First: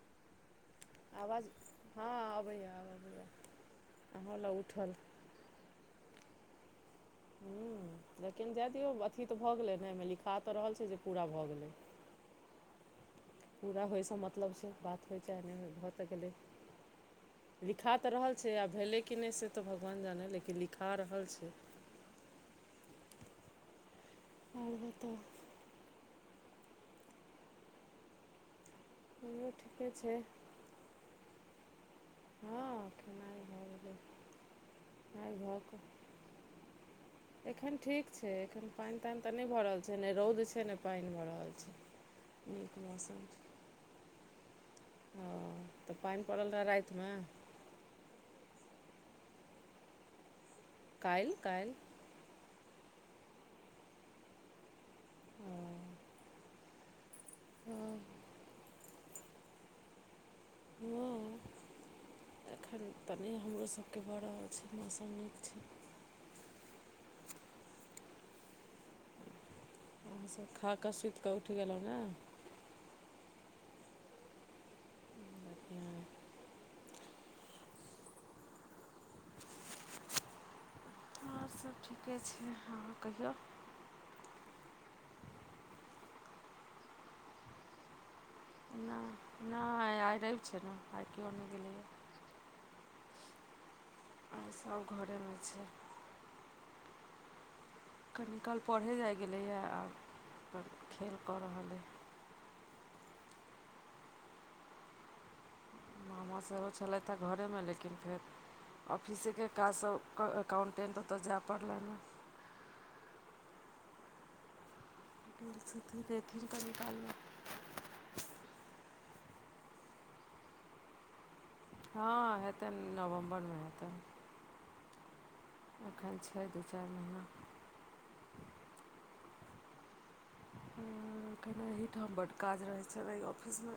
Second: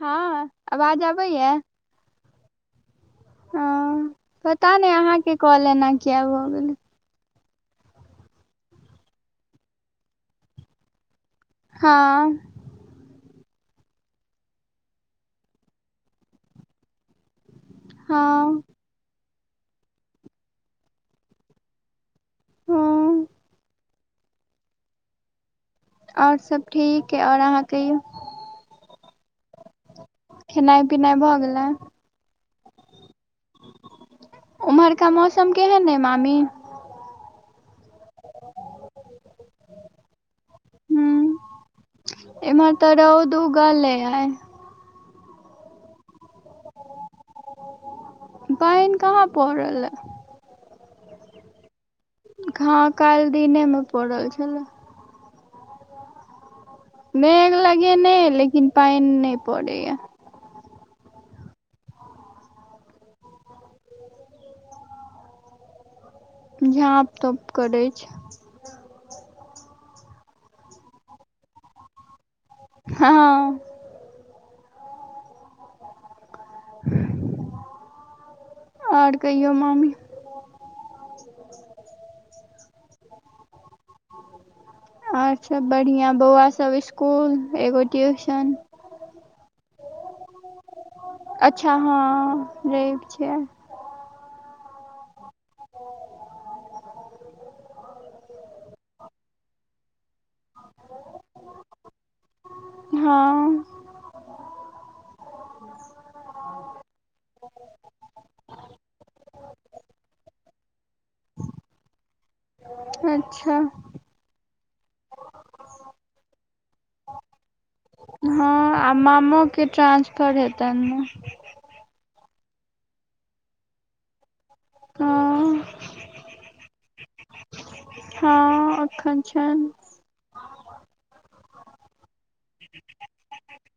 हँ आवाज [inaudible] हँ अबैये अब अबैये हँ पता नहि अहाँकेँ कॉल एना किया भऽ गेलै [inaudible] लेकिन जाय दियौ अथी तऽभऽगेलै ने यै मे लिखा तऽ रहल छै जे पूरा भ गेलै हँ पूरा होइसँ मतलब छै बात होइ चाह नहि भऽ तऽ गेलै लिखा तऽ रहल छै आ हँ भेलै कि नहि से तऽ भगवान जानै लेकिन लिखा रहल छै हूँ [inaudible] और सभ ठीक अइ और अहाँ कहियो एम्हरों ठीके छै खेनाइ पिनाइ भऽ गेलैय हँ खेनाइ भऽ गेलै ओम्हरका खेनाइ मौसम भऽ कऽ केहेन ए मामी एखन ठीक छै एखन पाइन ताइन तऽ नहि भऽ रहल छै नहि रौद छै नहि पाइन हूंम्म भऽ रहल छै [inaudible] इम्हर नीक तऽ मौसम छै [unintelligible] अ तऽ पाइन पड़ल रहे रात मे पाइन कहाँ पड़ल ए काइल काइल हँ काइल दिने मे पड़ल छलै [unintelligible] मेघ लगेने लेकिन पाइन नै पड़ैय [inaudible] हँ एखन तऽ नै हमरो सबके भ रहल छै मौसम नीक छै झाँप तोप करै छै हम सब खा कऽ सुत कऽ उठि गेलै ने हँ [inaudible] [inaudible] और कहियो मामी सब ठीके छै हँ कहियो और सब बढ़िया बौआ सब इसकुल एगो ट्यूशन नै आइ रैव छै न आइ केओ नै अच्छ हँ रैव छै आइ आइ सब घरे में छै कनि काल पढ़े जाइ गेलैए आब [inaudible] खेल कऽ रहल अइ हँ मामा सेहो छलैथ घरेमे लेकिन फेर ऑफिसेकेँ काज स क अकाउंटेन्ट ओत जाय पड़लैन है अच्छा [unintelligible] हँ आ मामो केँ ट्रान्सफर हेतैन न हँ हेटैन नवम्बर मे हेतैन हँ एखन छै दू चारि महिना हँ अखन छनि हँ अखैन एहिठाम बड काज रहै छनि अइ ऑफिस में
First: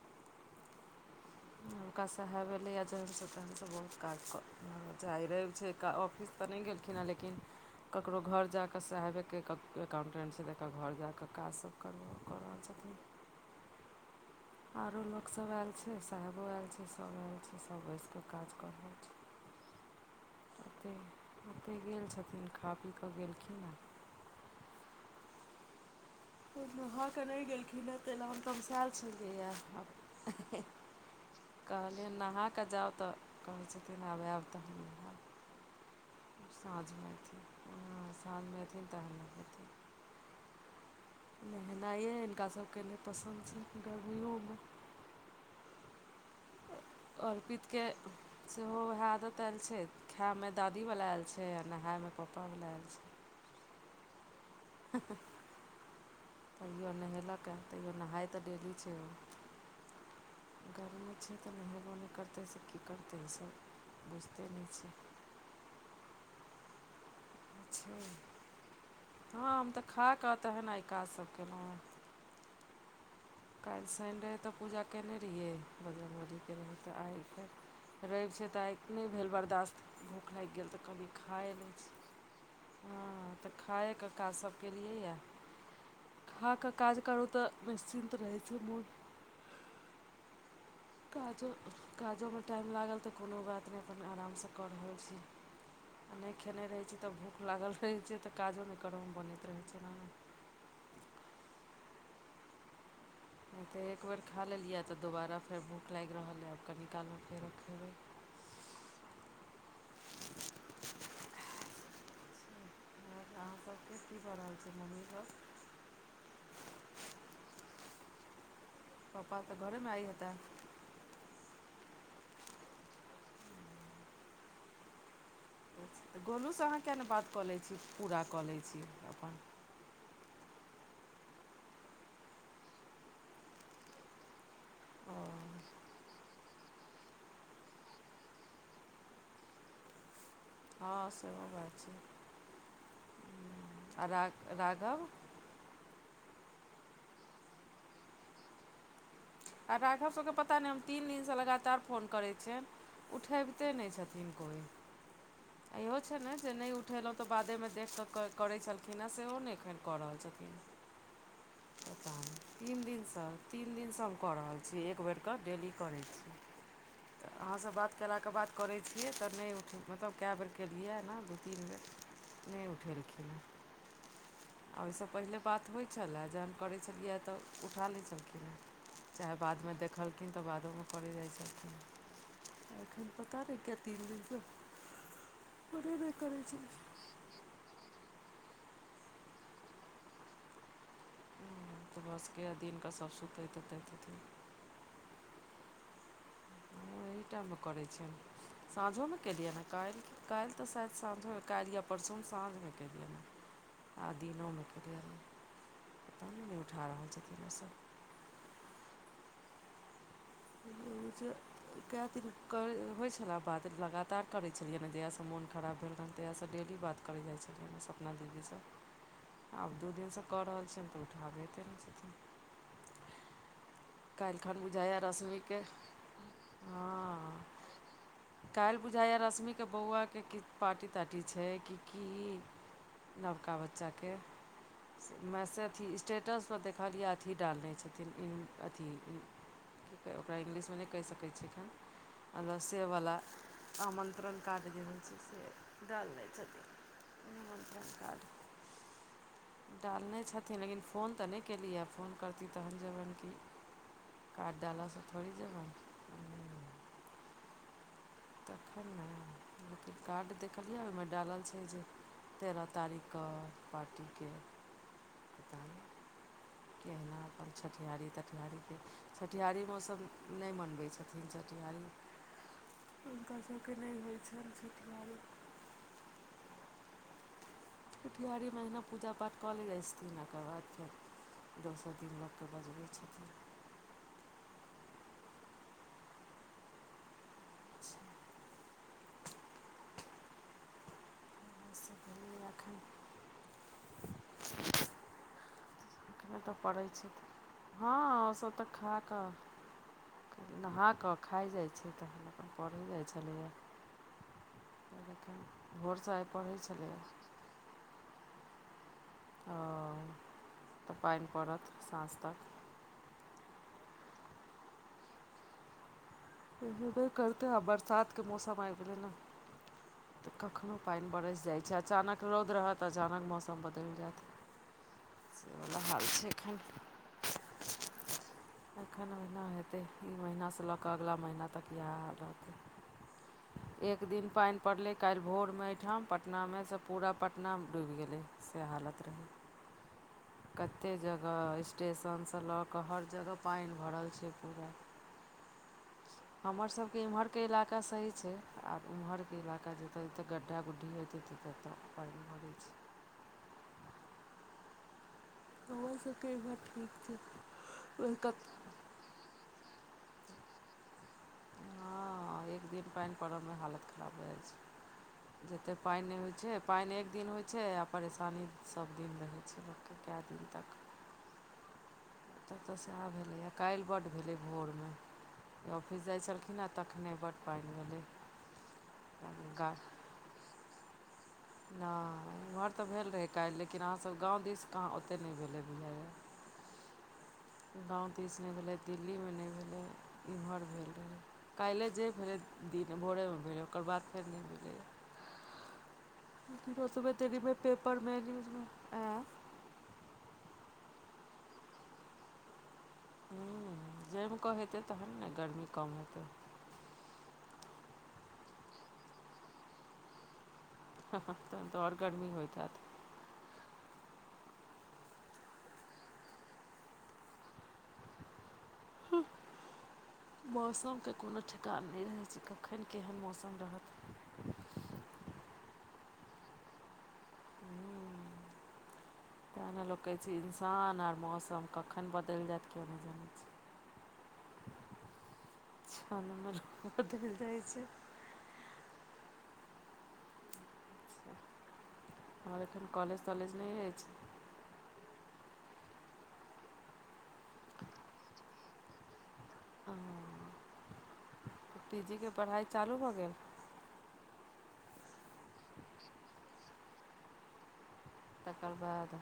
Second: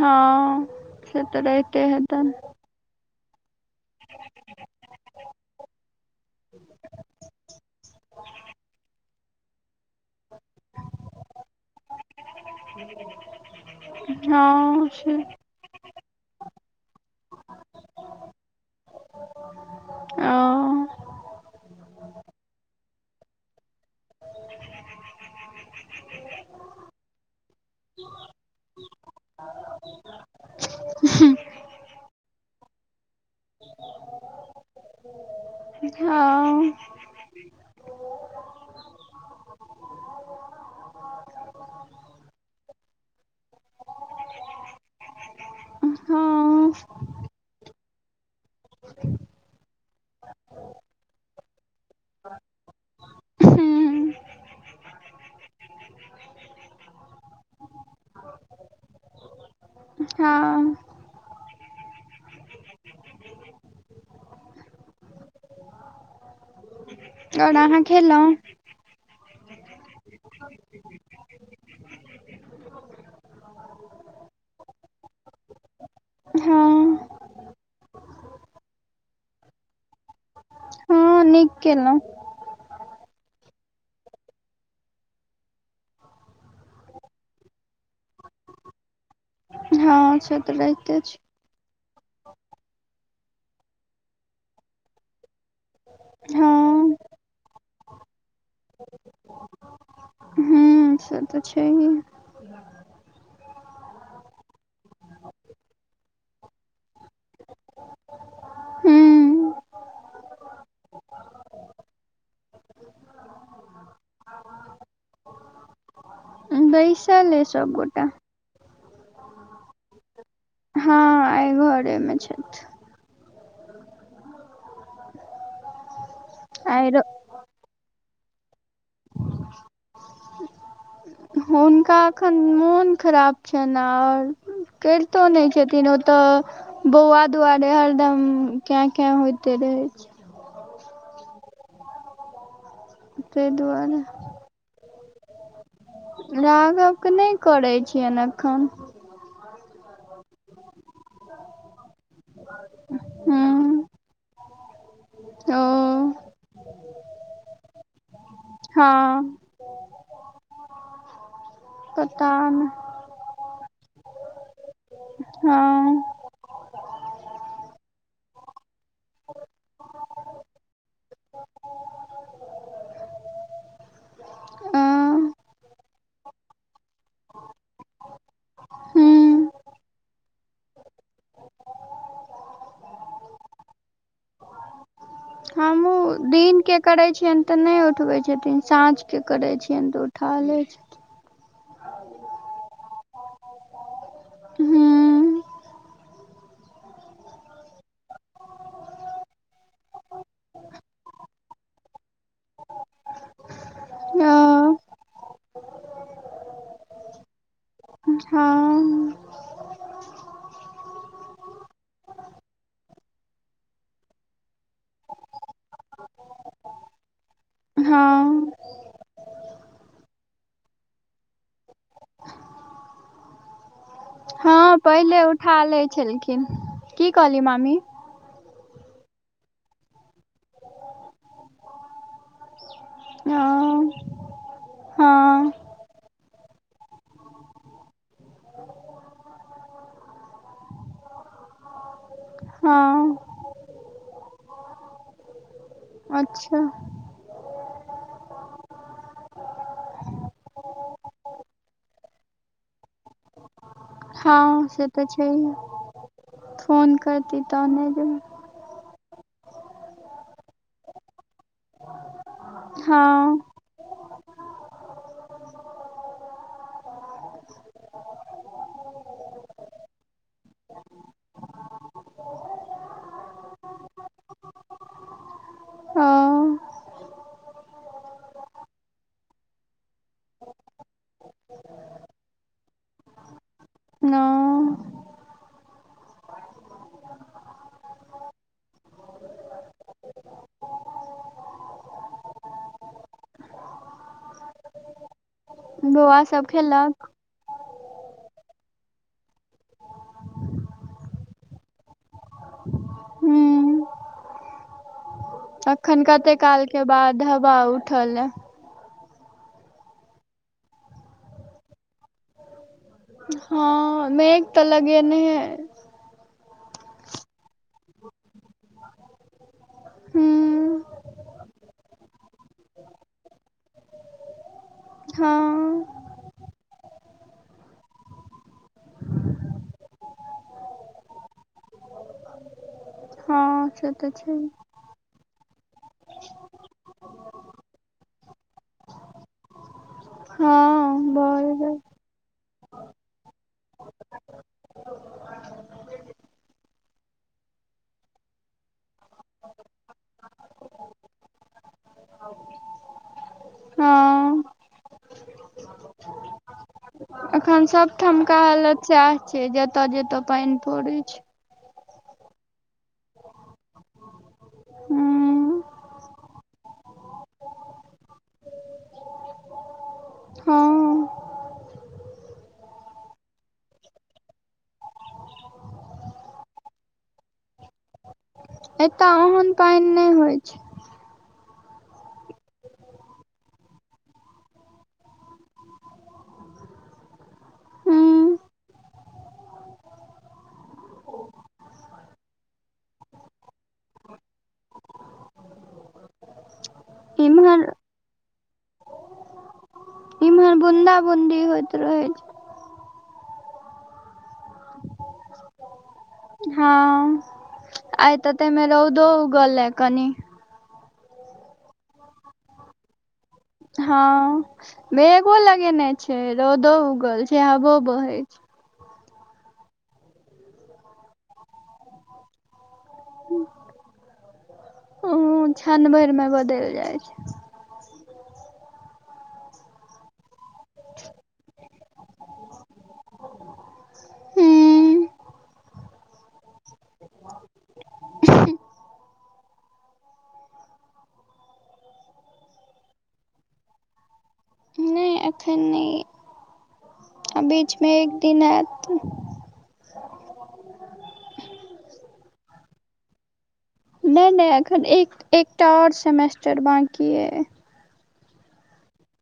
हँ से तऽ रहै [unintelligible] [inaudible] बहुत काज [inaudible] आइ रवि छै क ऑफिस तऽ नहि गेलखिनहें लेकिन ककरो घर जा क साहेबेके [unintelligible] अकाउंटेंट छै तेकर घर जा क काजसभ [unintelligible] क रहल छथिन हँ आरो से लोकसभ आयल छै साहेबो आयल छै सभ आयल छै सभ बैस कऽ काज कऽ रहल छै ओ ओत ओतय गेल छथिन खा पी कऽ गेलखिन हँ उ नहा कऽ नहि गेलखिन हेँ ताहि लए हम तमसायल छलियैए कहलियैन नहा कऽ जाउ तऽ कहै छथिन आब एब [inaudible] हँ साँझमे [unintelligible] हँ साँझमे एथिन [unintelligible] नहेनाइए हिनका सभके नय पसन्द छैनि गरमियों में हँ अर्पितिके सेहो उएह आदत आयल छै खायमे दादीवला आयल छै आ नहाायमे पपावला आयल छै हँ हँ तैयो नहेलकए तैयो नहाइ तऽ डेली छैय हँ गरमी छै तऽ नेहेबो नै करतै से की करतै ई सब बुझते नै छैय आओर अहाँ छै खेलहुं हँ हम तऽ खा कऽ तहन आइ काज सभ केलहुँ हेँ काल्हि शनि रहय तऽ पूजा कयने रहियै बजरङ्गलीके रहय तऽ हँ आइ कऽ रवि छै तऽ आइ नहि भेल बर्दास्त भूख लागि गेल तऽ कहलियै हँ नीक खाये लै छी केलहुँ हँ तऽ खाायके काज सब केलियैए खा कऽ काज करू तऽ निश्चिन्त रहै छै मोन हँ से तऽ रहिते छैय काजो काजोमे टाइम लागल तऽ कोनो बात नहि अपन आरामसँ कऽ रहल छी नै खेने हँ रहैत छै तऽ भूख लागल रहैत छै तऽ काजो नै करऽमे बनैत रहैत छै नऽ हूँ से तऽ छैहे हम तऽ एक बेर खा लेलियै तऽ दोबारा फेर भूख लागि रहल अइ आब कनीकालमे फेरो खेबै हूँ अहाँके सभके की भऽ रहल छै ममी कऽ बैसल अइ सब गोटा पापा तऽ घरेमे आइ हेता हँ आइ घरेमे छथि गोलूसँ अहाँ आइ किए र नहि बात कऽ लैत छी पूरा कऽ लैत छी अपन हुनका एखन मोन खराब छैन ओ चैलतो नै छथिन ओतऽ बौआ दुआरे हरदम क्यं क्यं होते रहे छैय हँ सेहो बात छै ताहि दुआरे आ राघव राघव कऽ नै करै छियनि एखन आ राघव सभके पता नहि हम तीन दिनसँ लगातार फोन करै छियनि उठाबते नै हूँ छथिन कोइ ओ इयो छै ने जे नहि उठेलों तऽ बादे में देख कऽ करै छलखिन हे हँ सेहो नहि एखन कऽ रहल छथिन [inaudible] पता नै तीन दिन सऽ तीन दिन सऽ हम कऽ रहल छी एक बेर कऽ डेली हँ करै छी [inaudible] अहाँ स‌ऽ बात केला कऽ बात करै छियै तऽ नहि उठै मतलब कै बेर केलियए ना दू तीन बेर नै उठेलखिन हँ आ अ ओइस पहिले बात होइ छलए जखन करै छलियै तऽ उठा लै छलखिन है चाहे हूँ बादमे देखलखिन तऽ बादोमे करै जाइ छलखिन एखन पता नै किए तीन दिन स दिन केँ छलखिन करै छियन तऽ नहि उठबै छथिन साँझ केँ करै छियन तऽ उठा लै छै भसके दिन कऽ सभ सुतैत उतैत हेतिन हूँ कोन टाइममे करै छियनि साँझोमे केलियैने है काइल तऽ शायद साँझो काइल या परसू हम साँझमे केलियैन आ दिनो ओ केलियन [inaudible] फोने नै उठा रहल छथिन ओ सब हँ [unintelligible] कए दिन कै होइ छले बात लगातार करैत छलियै जहियासँ मोन खराब भेल रहलनि तहियास डेली बात करै जाइ छलियन है सपना हँ दीदीसँ आब दू दिनसँ कऽ रहल छियन तऽ उठाबैते नै छथिन [unintelligible] काइल खन हँ बुझाइए पहिले उठा रश्मिके लै छलखिन [inaudible] की हँ कहली मामी काइल बुझैये रश्मिके बौआ केँ किछ पार्टी ताटी छै कि की हँ नवका बच्चा केँ हँ मैसेज अथि स्टेटस पर देखलियै अथि डालने छथिन अथि तऽ ओकरा इंग्लिशमे नहि कहि सकय अखन अगसे हँ वला [inaudible] आमन्त्रण काड जे होइ छै से डालने अच्छा छथिन [inaudible] निमंत्रण कार्ड। डालने छथिन लेकिन फोन तऽ नै केली है फोन करती तखन जेबैन कि कार्ड हँ से डालऽसँ तऽ थोड़े छैहे जेबनि [inaudible] फोन करती तहने जबै तखैन ना लेकिन कार्ड देखलियैये ओहिमे डालल छै जे तेरह तारीख हँ कऽ पार्टी केँ तऽ [inaudible] तहिना अपन छठिहारी तठिहारीके छठिहारी मे ओ सब नहि मनबै छथिन छठिहारी। हुनकर सब कऽ नै होइ छैन छठिहारी। ओ छठिहारी मे ओहिना पुजा पाठ कऽ लेइ जाइ छथिन ओकर बाद फेर दोसर दिन लोक कऽ बजबै छथिन। नऽ [unintelligible] [unintelligible] बौआ हम सब तऽ पड़य खेलक छलैय [inaudible] हँ ओ सब तऽ खा कऽ नहा कऽ खाइ जाइ छै थै तखन अपन पढ़ै जाइ छलैये। हूँ [unintelligible] अखैन आइ कते पढ़ै कालकेँ छलैए बाद हवा उठ ले हँ [inaudible] तऽ पाइन पड़त सांझ तक। हा हा, मेघ त लगेनैये अति। से हेबे करतै, आब बरसात के मौसम आबि गेलै ने तऽ कखनो हूँ पानि बरसि जाइ छै, अचानक रौद रहत अचानक मौसम बदलि जायत। [inaudible] वै हँ हाल छै एखन एखन ओहिना हेतै इ महिनासं लऽ कऽ अगिला महिना तक इएह हाल रहतै। हँ से एक तऽ दिन छै पानि पड़लै काल्हि भोरमे एहिठाम पटना मे से पुरा पटना बहि गेलै से हालत रहै। हँ कतेक जगह भ स्टेशनसँ लऽ कऽ हर जगह पानि भरल छै पुरा [inaudible] हमर सभके इमहरके इलाका सही छै, आब ओमहरके इलाका जतय जतय गड्ढा गुड्ढी हेतै त जत पाइन भरै छै। ह ओहो सभके घरके अखन सभठामके हालत सएह छै, जतय जतय पानि पड़ै छै। ह, एक दिन पानि पर मे हालत खराब भए जाइ छै हूँ जतेक पानि नहि होइत छै, पानि एक दिन होइत छै आ परेशानी सभ दिन रहैत छै लोक के। उठा दियौ ह तऽ सएह भेलैए काल्हि बड्ड भेलै भोरमे फुस जाइ छलखिन हे तखने बड्ड पानि गेलै एतय ओहन पानि नहि होइ छै। नै एमहर तऽ भेल रहै काल्हि लेकिन अहाँ सभ गाव दिस कहा ओतेक नहि भेलै बुझाइए। गाव दिस हूँ नहि भेलै, दिल्ली मे नहि भेलै, इमहर भेल रहय। काल्हिए जे फेरे दिन भोरे मे भेलै ओकर बाद फेर नहि भेलै ह। र सुबह तरीमे पेपरमे न्यूज मे आय बून्दा बूदी होइत रहै छै। ह जाम कऽ हेतै तहन ने गर्मी कम हेतै ह आइ तऽ तमे रहौ दौ गलै कनी तऽ आओर गर्मी होइतइत ह मेगो लगेने छै रौदो उगल छै हबो बहे छै [inaudible] मौसम के कोनो ठेकान नहि रहैत छै कखन केहन मौसम रहत छान भरि मे बदल जाय छै। [inaudible] तऽ ने लोक कहै छी इन्सान आर मौसम कखन बदलि जायत केओ नहि जानै छै हू। जा छै हमर एखन कलेज तलेज नहि रहे छै नै एखन। बीच मे एक दिन आयत हैं पी जी के पढ़ाइ चालू भऽ गेल नहि नहि अखन एक एकटा ओर सेमेस्टर बकी अइ तकर बाद।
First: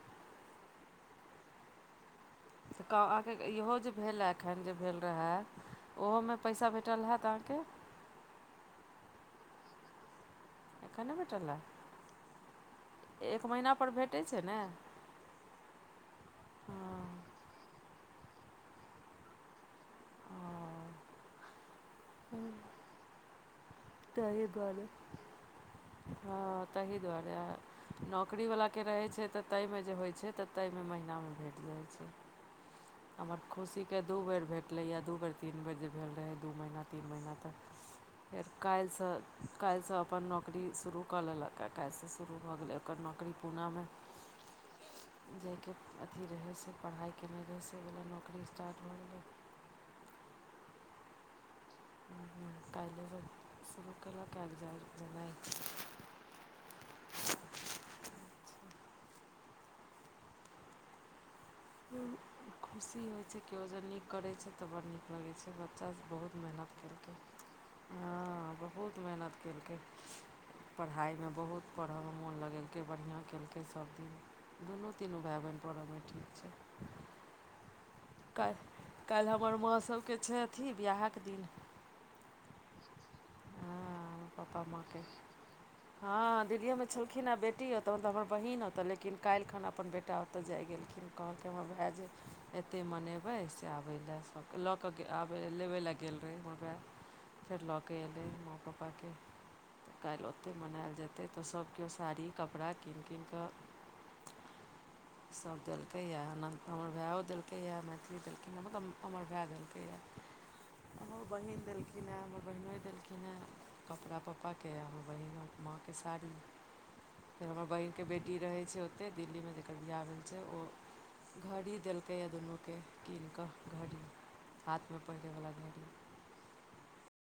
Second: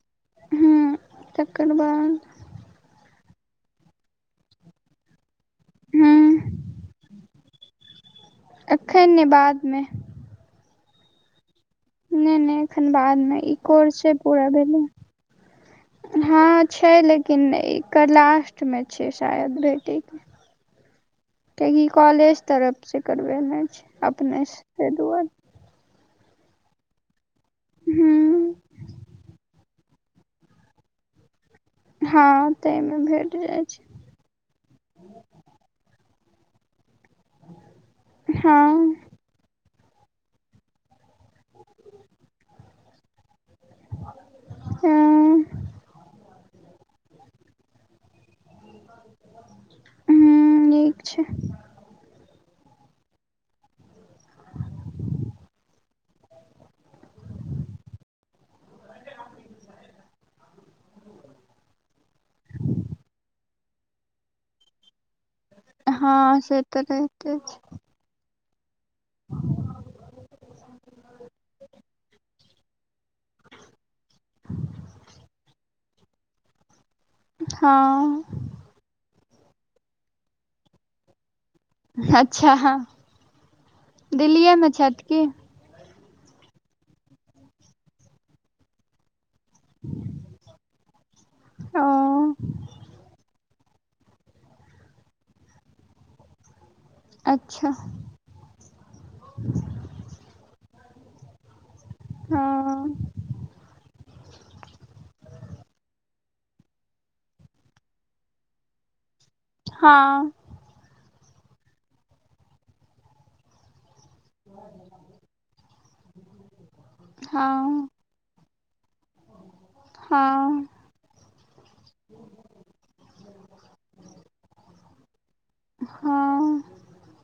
तेकर बाद से कह अहाँकेँ इहो जे भेलए एखन जे भेल रहए हूं ओहोमे पैसा भेटल हैत अहाँकेँ। एखन नहि बादमे एखन नहि बटल या नहि नहि एखन बाद मे ई कोर छै भेटै पूरा ने भेलै हँ छै लेकिन एकर लास्टमे छै शायद ठीक कियकि कॉलेज तरफसँ करबेना छै अपने से दुआ ह ताहि दुआरे नौकरी हूं वलाके रहैत छै तऽ ताहिमे जे होइत छै तऽ ताहिमे महिना मे भेट जाइ छै त मे भेट हमर जाइ छै खुशीके दू बेर भेटलैए दू बेर तीन बेर जे भेल रहै दू महीना तीन महीना तक। हँ कालसँ। कएलसँ अपन नौकरी शुरू कऽ लेलक हँ काल्हिसँ शुरू भऽ गेलै ओकर नौकरी पुनामे ह जाइके अथी रहै से पढ़ाइ केने रहै से ओहि नौकरी स्टार्ट होइ। हू नीक छै। कलुरू कल कैब ज खुशी होइत छै कि ओज नीक करै छै तऽ बड़ नीक लगै छै। से बच्चा सभ हँ बहुत से मेहनत तऽ केलकै रहिते छै हँ बहुत मेहनत केलकै पढ़ाइ मे बहुत पढ़य मे मोन लगेल कै बढ़िआ केलकै सभ दिन दुनू तीनू भाय बहिनप अबै ठीक छै ह काल काल्हि हमर माँ सभके छै अथी बिआहके दिन अच्छा ह पापा माँ के की हँ दिल्लिओमे छलखिन ह आ बेटी हौ तऽ तऽ हमर बहिन होतऽ लेकिन काल्हि खन अपन बेटा ओतऽ जाइ गेलखिन कहलकै हमर भायइ जे ओ एतेक मनेबै स से आबे ले ल के आ लेबे ले गेल रहे। घर फेर अच्छा लऽ के एल माँ पापाके काल्हि ओते मनायल जेतै। तऽ सभ केओ साड़ी कपड़ा कीन हँ कीन क [inaudible] सभ देलकै या हमर भायो देलकै या मैथिली देलखिन ह तब हमर भाय देलकिन। हँ हमर बहिन देलखिन हँ। हमर बहिनो देलखिन ह कपड़ा पप्पा के हमर बहिन माँ के साड़ी फेर हमर हँ बहन के बेटी रहै छै। ओतेक दिल्लीमे जेकर भूआ भेल छै ओ हँ घड़ी देलकैएऽ दुनूके कीन क घड़ी हाथ मे पहिरैवला घड़ी। हँ